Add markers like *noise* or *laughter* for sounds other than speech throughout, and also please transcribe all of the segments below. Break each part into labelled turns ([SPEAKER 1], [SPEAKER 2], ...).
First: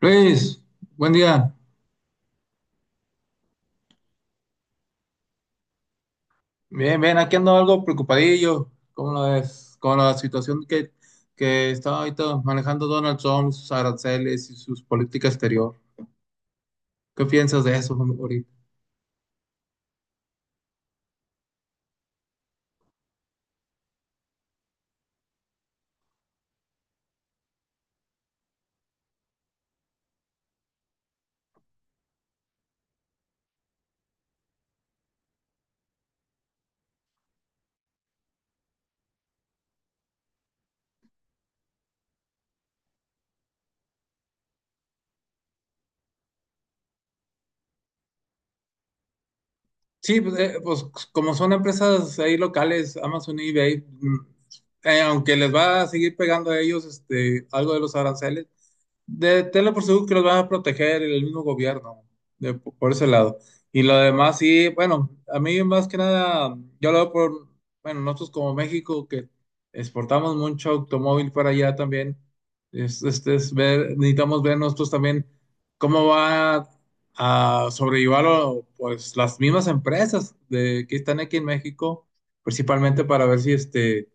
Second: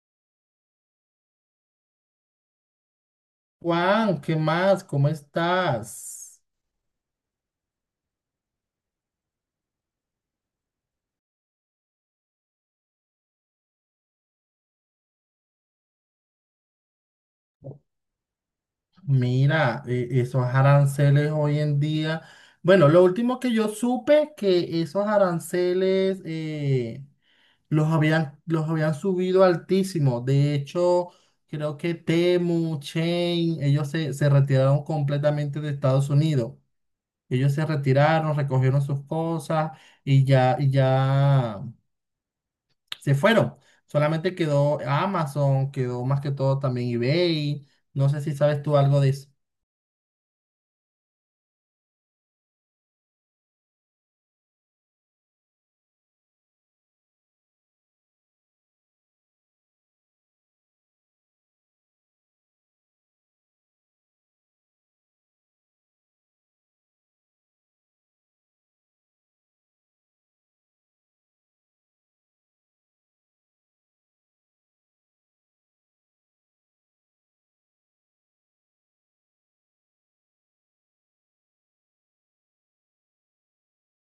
[SPEAKER 1] Luis, buen día.
[SPEAKER 2] Juan, ¿qué más? ¿Cómo estás?
[SPEAKER 1] Bien, bien, aquí ando algo preocupadillo con la situación que está ahorita manejando Donald Trump, sus aranceles y sus políticas exterior. ¿Qué piensas de eso ahorita?
[SPEAKER 2] Mira, esos aranceles hoy en día. Bueno, lo último que yo supe que esos aranceles los habían subido altísimo. De hecho, creo que Temu, Chain, ellos se retiraron completamente de Estados Unidos. Ellos se retiraron, recogieron sus cosas y ya, y ya, se fueron. Solamente quedó Amazon, quedó más que todo también eBay. No sé si sabes tú algo de eso.
[SPEAKER 1] Sí, pues, como son empresas ahí locales, Amazon y eBay, aunque les va a seguir pegando a ellos este, algo de los aranceles. Tenlo por seguro que los van a proteger el mismo gobierno, por ese lado. Y lo demás, sí, bueno, a mí más que nada, yo lo veo por, bueno, nosotros como México, que exportamos mucho automóvil para allá también, es, este, es ver, necesitamos ver nosotros también cómo va a sobrellevarlo, pues las mismas que están aquí en México, principalmente para ver si este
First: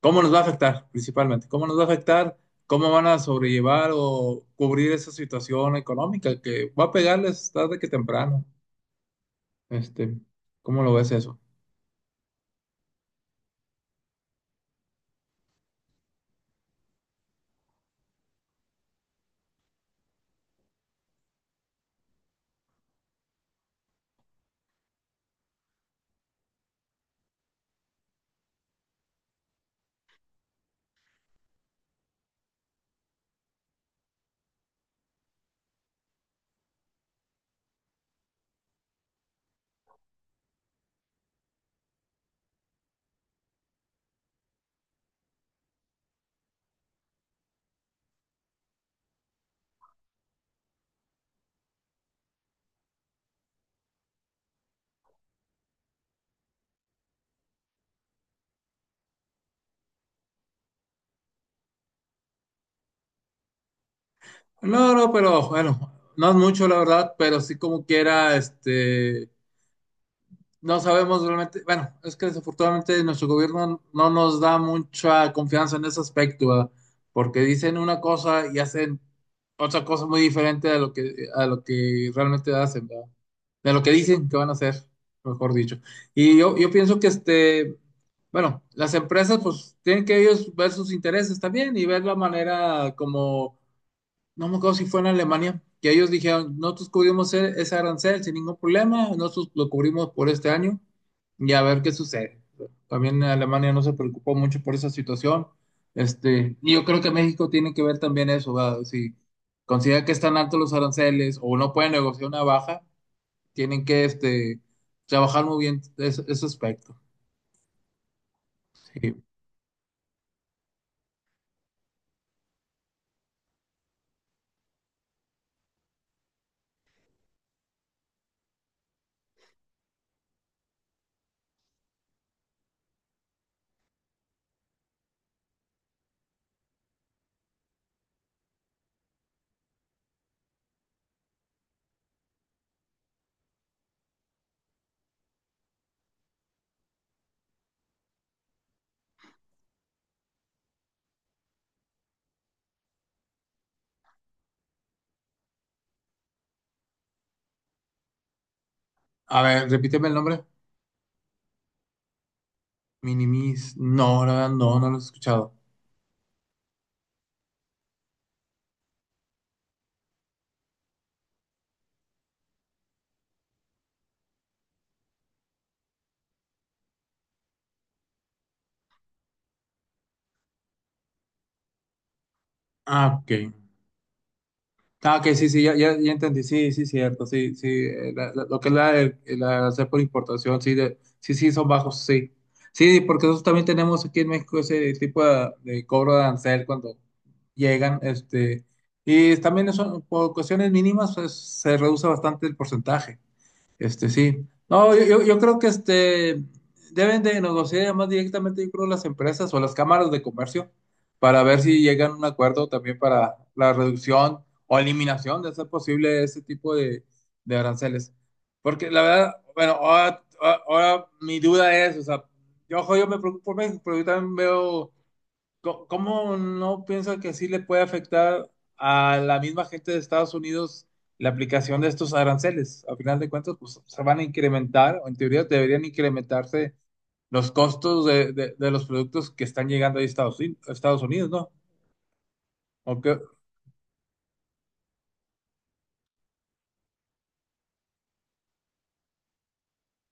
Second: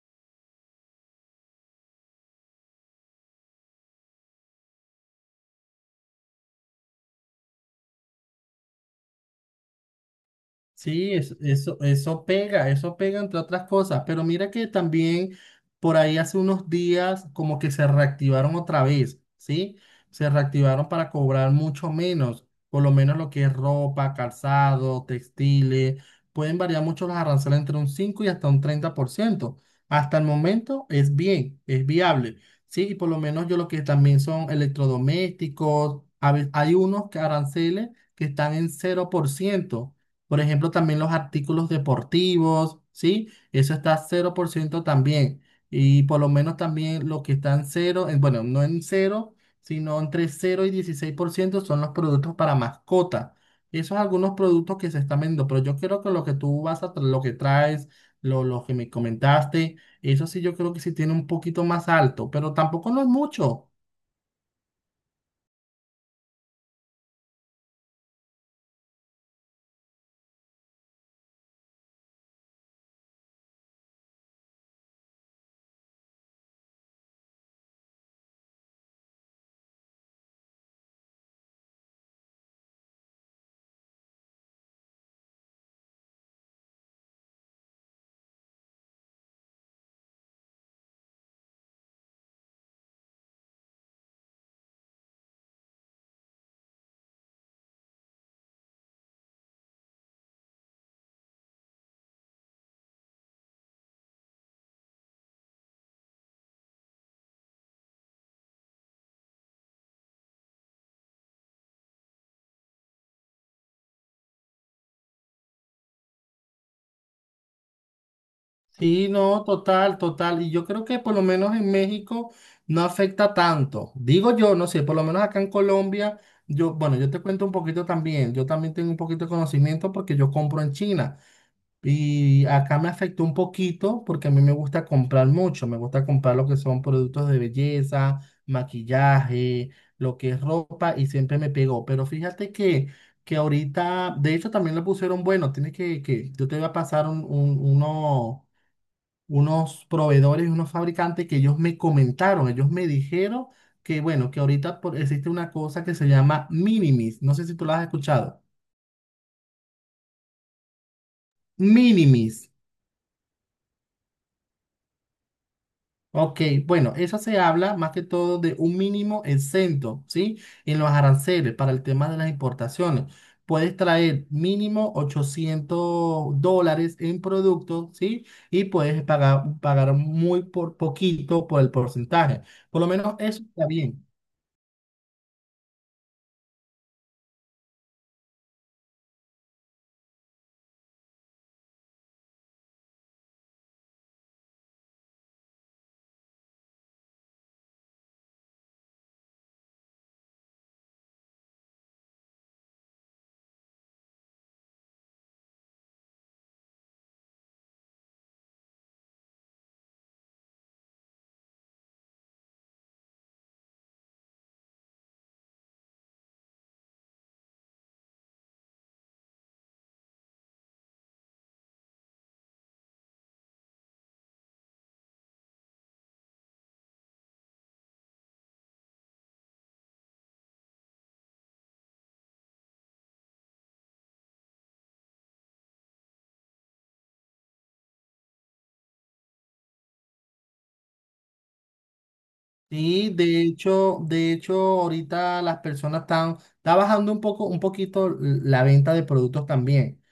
[SPEAKER 1] ¿cómo nos va a afectar principalmente? ¿Cómo nos va a afectar? ¿Cómo van a sobrellevar o cubrir esa situación económica que va a pegarles tarde que temprano? Este, ¿Cómo lo ves
[SPEAKER 2] Sí,
[SPEAKER 1] eso?
[SPEAKER 2] eso pega, eso pega entre otras cosas, pero mira que también por ahí hace unos días como que se reactivaron otra vez, ¿sí? Se reactivaron para cobrar mucho menos, por lo menos lo que es ropa, calzado, textiles, pueden variar mucho los aranceles entre un 5 y hasta un 30%. Hasta el momento es bien, es viable, ¿sí? Y por lo menos yo lo que también son electrodomésticos, hay unos que aranceles que están en 0%, por ejemplo, también los artículos deportivos, ¿sí? Eso está 0% también. Y por lo menos también lo que está en cero, bueno, no en cero, sino entre cero y 16% son los productos para mascota. Esos algunos productos que se están vendiendo, pero yo creo que lo que traes, lo que me comentaste, eso sí yo creo que sí tiene un poquito más alto, pero tampoco no es mucho.
[SPEAKER 1] No, no, pero bueno, no es mucho la verdad, pero sí como quiera, no sabemos realmente. Bueno, es que desafortunadamente nuestro gobierno no nos da mucha confianza en ese aspecto, ¿verdad? Porque dicen una cosa y hacen otra cosa muy diferente a a lo que realmente hacen, ¿verdad? De lo que dicen que van a hacer, mejor dicho. Yo pienso que las empresas pues tienen que ellos ver sus intereses también y ver la manera como no me acuerdo si fue en Alemania, que ellos dijeron, nosotros cubrimos ese arancel sin ningún problema, nosotros lo cubrimos por este año y a ver qué sucede. También Alemania no se preocupó mucho por esa situación. Y yo creo que México tiene que ver también eso, ¿verdad? Si considera que están altos los aranceles o no pueden negociar una baja, tienen que trabajar muy bien ese aspecto.
[SPEAKER 2] Sí,
[SPEAKER 1] Sí.
[SPEAKER 2] no, total, total. Y yo creo que por lo menos en México no afecta tanto. Digo yo, no sé, por lo menos acá en Colombia, yo, bueno, yo te cuento un poquito también. Yo también tengo un poquito de conocimiento porque yo compro en China. Y acá me afectó un poquito porque a mí me gusta comprar mucho. Me gusta comprar lo que son productos de belleza, maquillaje, lo que es ropa y siempre me pegó. Pero fíjate que ahorita, de hecho también le pusieron, bueno, tienes yo te voy a pasar unos proveedores, unos fabricantes que ellos me comentaron, ellos me dijeron que, bueno, que ahorita existe una cosa que se llama Minimis. No sé si tú la has escuchado.
[SPEAKER 1] A ver, repíteme el nombre.
[SPEAKER 2] Minimis.
[SPEAKER 1] Minimis. No, la verdad, no, no lo he escuchado.
[SPEAKER 2] Ok, bueno, eso se habla más que todo de un mínimo exento, ¿sí? En los aranceles para el tema de las importaciones. Puedes traer mínimo $800 en productos, ¿sí? Y puedes pagar muy por poquito por el porcentaje. Por lo
[SPEAKER 1] Ah,
[SPEAKER 2] menos
[SPEAKER 1] ok.
[SPEAKER 2] eso está bien.
[SPEAKER 1] Ah, ok, sí, sí, ya, ya, ya entendí, sí, sí, cierto, sí, sí, lo que es la hacer por importación, sí, sí, son bajos, sí. Sí, porque nosotros también tenemos aquí en México ese tipo de cobro de arancel cuando llegan, y también eso, por cuestiones mínimas, pues, se reduce bastante el porcentaje. Este sí. No, yo creo que este deben de negociar más directamente, yo creo, las empresas o las cámaras de comercio para ver si llegan a un acuerdo también para la reducción o eliminación de ser posible ese tipo de aranceles. Porque la verdad, bueno, ahora mi duda es, o sea, yo, ojo, yo me preocupo por México, pero yo también veo ¿cómo no piensa que sí le puede afectar a la misma gente de Estados Unidos la aplicación de estos aranceles? A final de cuentas, pues se van a incrementar, o en teoría deberían incrementarse los costos de los productos que están llegando ahí a a Estados Unidos, ¿no? ¿O
[SPEAKER 2] Sí,
[SPEAKER 1] qué?
[SPEAKER 2] de hecho, ahorita las personas está bajando un poco, un poquito la venta de productos también,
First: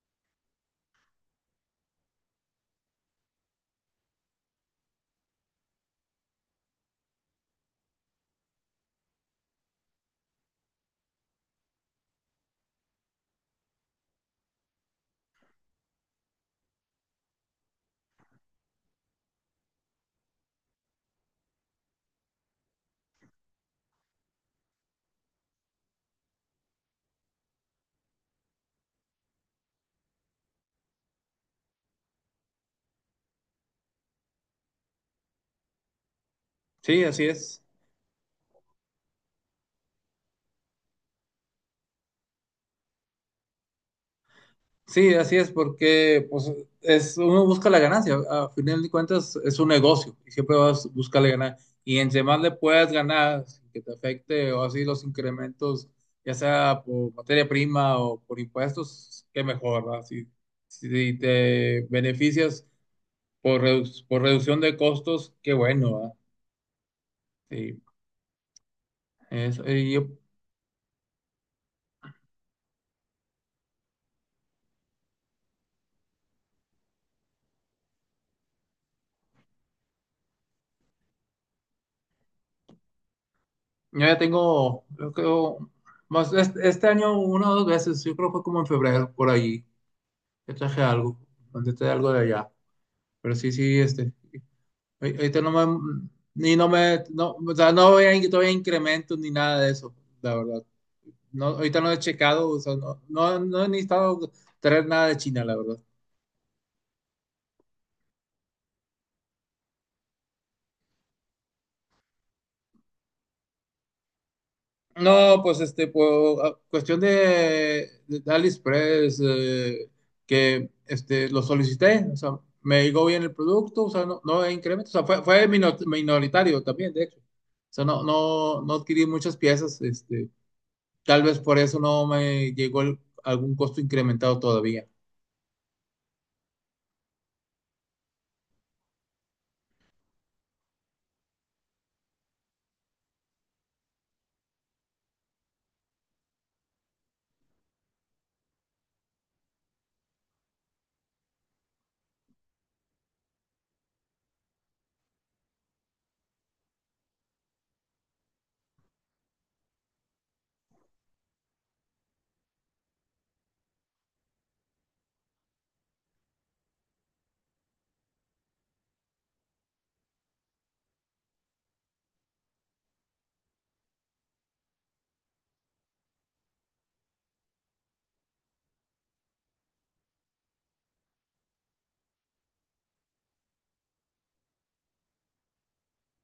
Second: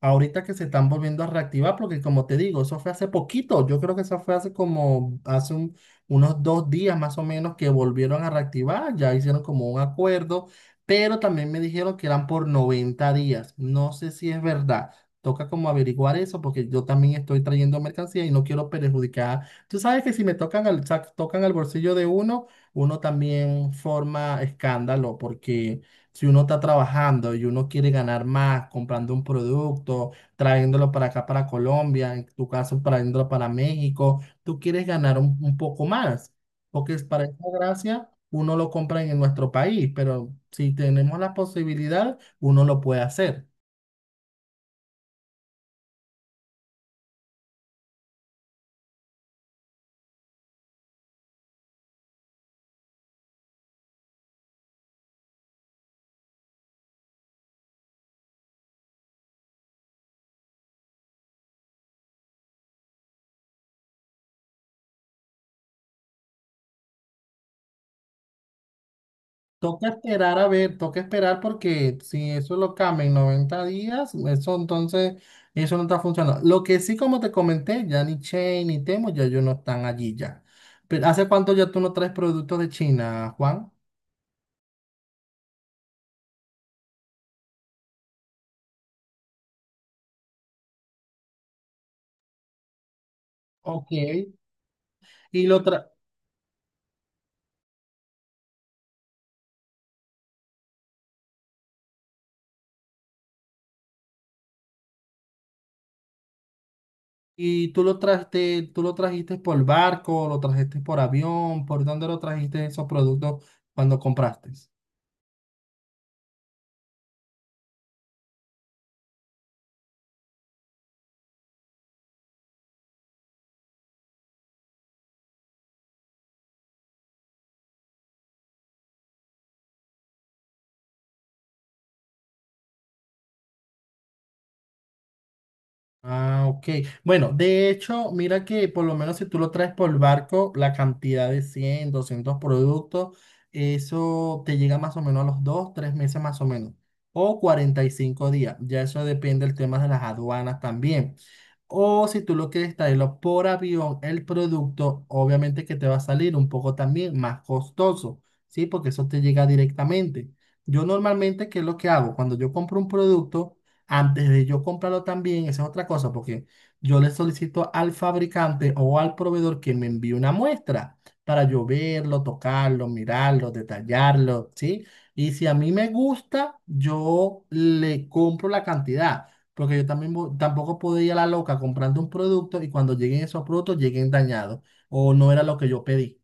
[SPEAKER 2] ahorita que se están volviendo a reactivar, porque como te digo, eso fue hace poquito, yo creo que eso fue hace como, unos dos días más o menos que volvieron a reactivar, ya hicieron como un acuerdo, pero también me dijeron que eran por 90 días, no sé si es verdad. Toca como averiguar eso porque yo también estoy trayendo mercancía y no quiero perjudicar. Tú sabes que si me tocan al bolsillo de uno, uno también forma escándalo porque si uno está trabajando y uno quiere ganar más comprando un producto, trayéndolo para acá, para Colombia, en tu caso, trayéndolo para México, tú quieres ganar un poco más, porque
[SPEAKER 1] Sí,
[SPEAKER 2] es
[SPEAKER 1] así
[SPEAKER 2] para esa
[SPEAKER 1] es.
[SPEAKER 2] gracia uno lo compra en nuestro país, pero si tenemos la posibilidad, uno lo puede hacer.
[SPEAKER 1] Sí, así es, porque pues, es, uno busca la ganancia. A final de cuentas, es un negocio y siempre vas a buscarle ganar. Y entre más le puedas ganar, sin que te afecte o así los incrementos, ya sea por materia prima o por impuestos, qué mejor, ¿verdad? Si, si te beneficias por reducción de costos, qué bueno, ¿verdad? Sí, es-
[SPEAKER 2] Toca
[SPEAKER 1] y yo,
[SPEAKER 2] esperar a ver, toca esperar porque si eso lo cambia en 90 días, eso entonces, eso no está funcionando. Lo que sí, como te comenté, ya ni Chain ni Temo, ya ellos no están allí ya. Pero ¿hace cuánto ya tú no traes productos de China, Juan?
[SPEAKER 1] yo ya tengo, yo creo, más este año una o dos veces, yo creo que fue como en febrero, por ahí. Yo traje algo, mandé algo de allá. Pero sí, sí,
[SPEAKER 2] Ok.
[SPEAKER 1] este. Ahorita
[SPEAKER 2] Y
[SPEAKER 1] no
[SPEAKER 2] lo tra-
[SPEAKER 1] me. No, o sea, no voy a in- todavía incrementos ni nada de eso, la verdad. No, ahorita no he checado, o sea, no, no, no he necesitado traer nada de China, la verdad.
[SPEAKER 2] y tú lo trajiste por barco, lo trajiste por avión, ¿por dónde lo trajiste esos productos cuando compraste?
[SPEAKER 1] No, pues este, pues, cuestión de AliExpress, lo solicité, o sea, me llegó bien el producto, o sea, no, no hay incremento, o sea, fue minoritario también, de hecho. O sea, no, no, no adquirí muchas piezas, este. Tal vez por eso no me llegó algún costo incrementado todavía.
[SPEAKER 2] Ah, ok. Bueno, de hecho, mira que por lo menos si tú lo traes por barco, la cantidad de 100, 200 productos, eso te llega más o menos a los 2, 3 meses más o menos, o 45 días. Ya eso depende del tema de las aduanas también. O si tú lo quieres traerlo por avión, el producto obviamente que te va a salir un poco también más costoso, ¿sí? Porque eso te llega directamente. Yo normalmente, ¿qué es lo que hago? Cuando yo compro un producto, antes de yo comprarlo también, esa es otra cosa, porque yo le solicito al fabricante o al proveedor que me envíe una muestra para yo verlo, tocarlo, mirarlo, detallarlo, ¿sí? Y si a mí me gusta, yo le compro la cantidad, porque yo también tampoco puedo ir a la loca comprando un producto y cuando lleguen esos productos lleguen dañados o no era lo que yo pedí.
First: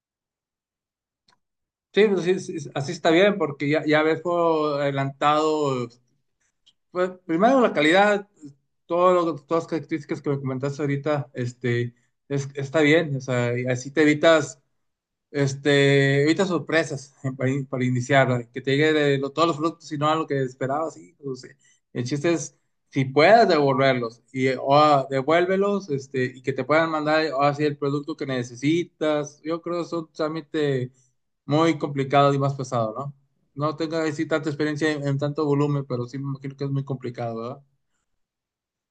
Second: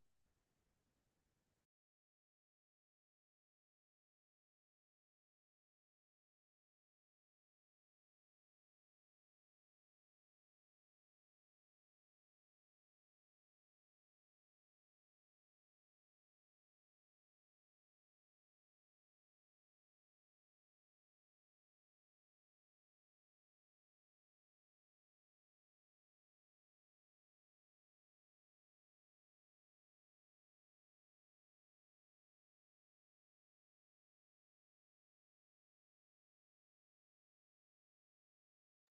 [SPEAKER 1] Sí, pues sí, sí, así está bien, porque ya, ya ves por adelantado, pues, primero la calidad, todas las características que me comentaste ahorita, está bien, o sea, y así te evitas ahorita sorpresas *laughs* para iniciar, que te llegue todos los productos y no a lo que esperabas. Sí, pues, el chiste es, si puedes devolverlos, devuélvelos, y que te puedan mandar ahora sí el producto que necesitas. Yo creo que es un trámite muy complicado y más pesado, ¿no? No tengo así tanta experiencia en tanto volumen, pero sí me imagino que es muy complicado, ¿verdad?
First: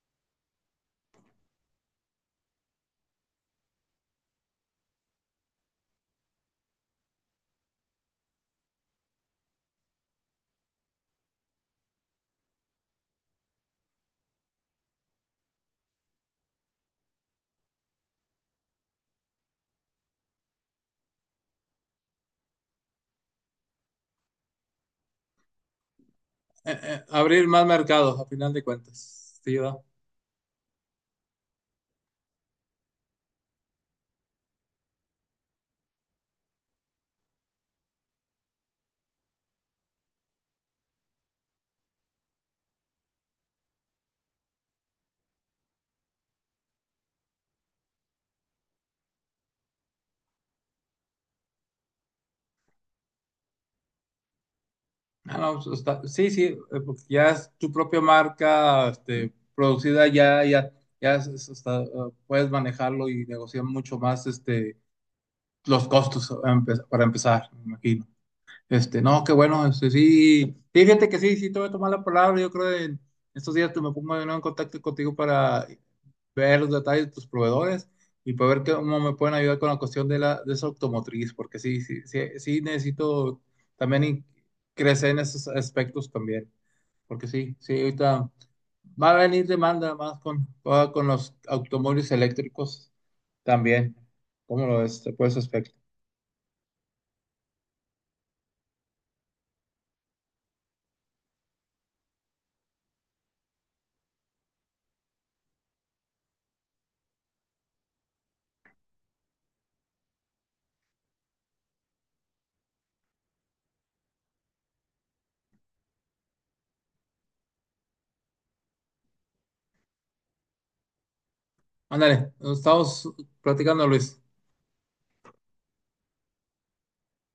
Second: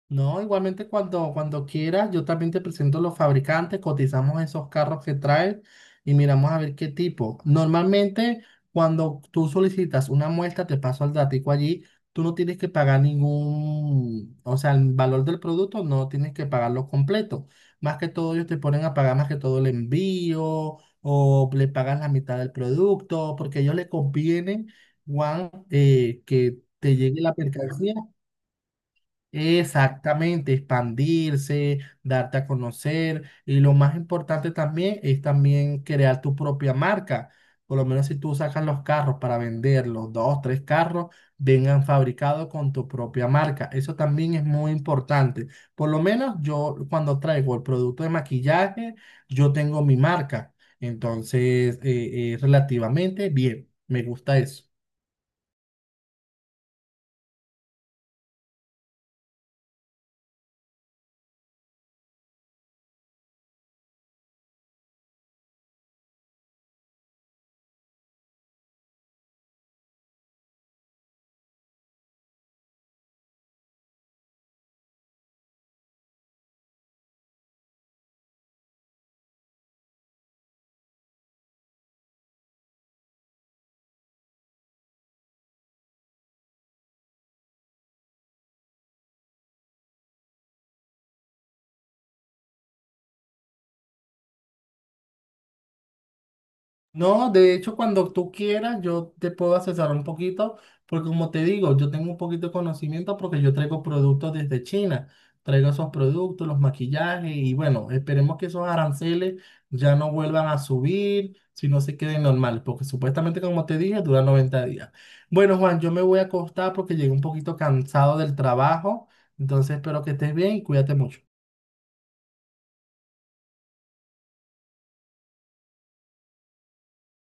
[SPEAKER 2] No, igualmente cuando quieras, yo también te presento los fabricantes, cotizamos esos carros que traes y miramos a ver qué tipo. Normalmente, cuando tú solicitas una muestra, te paso el datico allí, tú no tienes que pagar ningún, o sea, el valor del producto no tienes que pagarlo completo. Más que todo, ellos te ponen a pagar más que todo el envío o le pagas la mitad del producto, porque a ellos les conviene, Juan, que te llegue la
[SPEAKER 1] Abrir más
[SPEAKER 2] mercancía.
[SPEAKER 1] mercados, a final de cuentas, sí, ¿verdad?
[SPEAKER 2] Exactamente, expandirse, darte a conocer y lo más importante también es también crear tu propia marca. Por lo menos si tú sacas los carros para venderlos, dos, tres carros, vengan fabricados con tu propia marca. Eso también es muy importante. Por lo menos yo cuando traigo el producto de maquillaje, yo tengo mi marca. Entonces, relativamente bien, me gusta eso.
[SPEAKER 1] Ah, no, pues, sí, sí, porque ya es tu propia marca, producida ya, ya, está, puedes manejarlo y negociar mucho más, los costos para empezar, me imagino. No, qué bueno, este, sí, fíjate que sí, sí, te voy a tomar la palabra, yo creo que en estos días te me pongo de nuevo en contacto contigo para ver los detalles de tus proveedores y poder ver cómo me pueden ayudar con la cuestión de esa automotriz, porque sí, sí, sí, sí necesito también crecer en esos aspectos también, porque sí, sí, ahorita va a venir demanda más con, ahora con los automóviles eléctricos también. ¿Cómo lo ves? Por ese aspecto.
[SPEAKER 2] No, de hecho, cuando tú quieras, yo te puedo asesorar un poquito, porque como te digo, yo tengo un poquito de conocimiento porque yo traigo productos desde China. Traigo esos productos, los maquillajes y bueno, esperemos que esos aranceles ya no vuelvan a subir, sino se queden normales, porque supuestamente, como te dije, dura 90 días. Bueno, Juan, yo me voy a acostar porque llegué un poquito cansado del trabajo, entonces espero que estés bien y cuídate mucho.
[SPEAKER 1] Ándale, nos estamos platicando, Luis.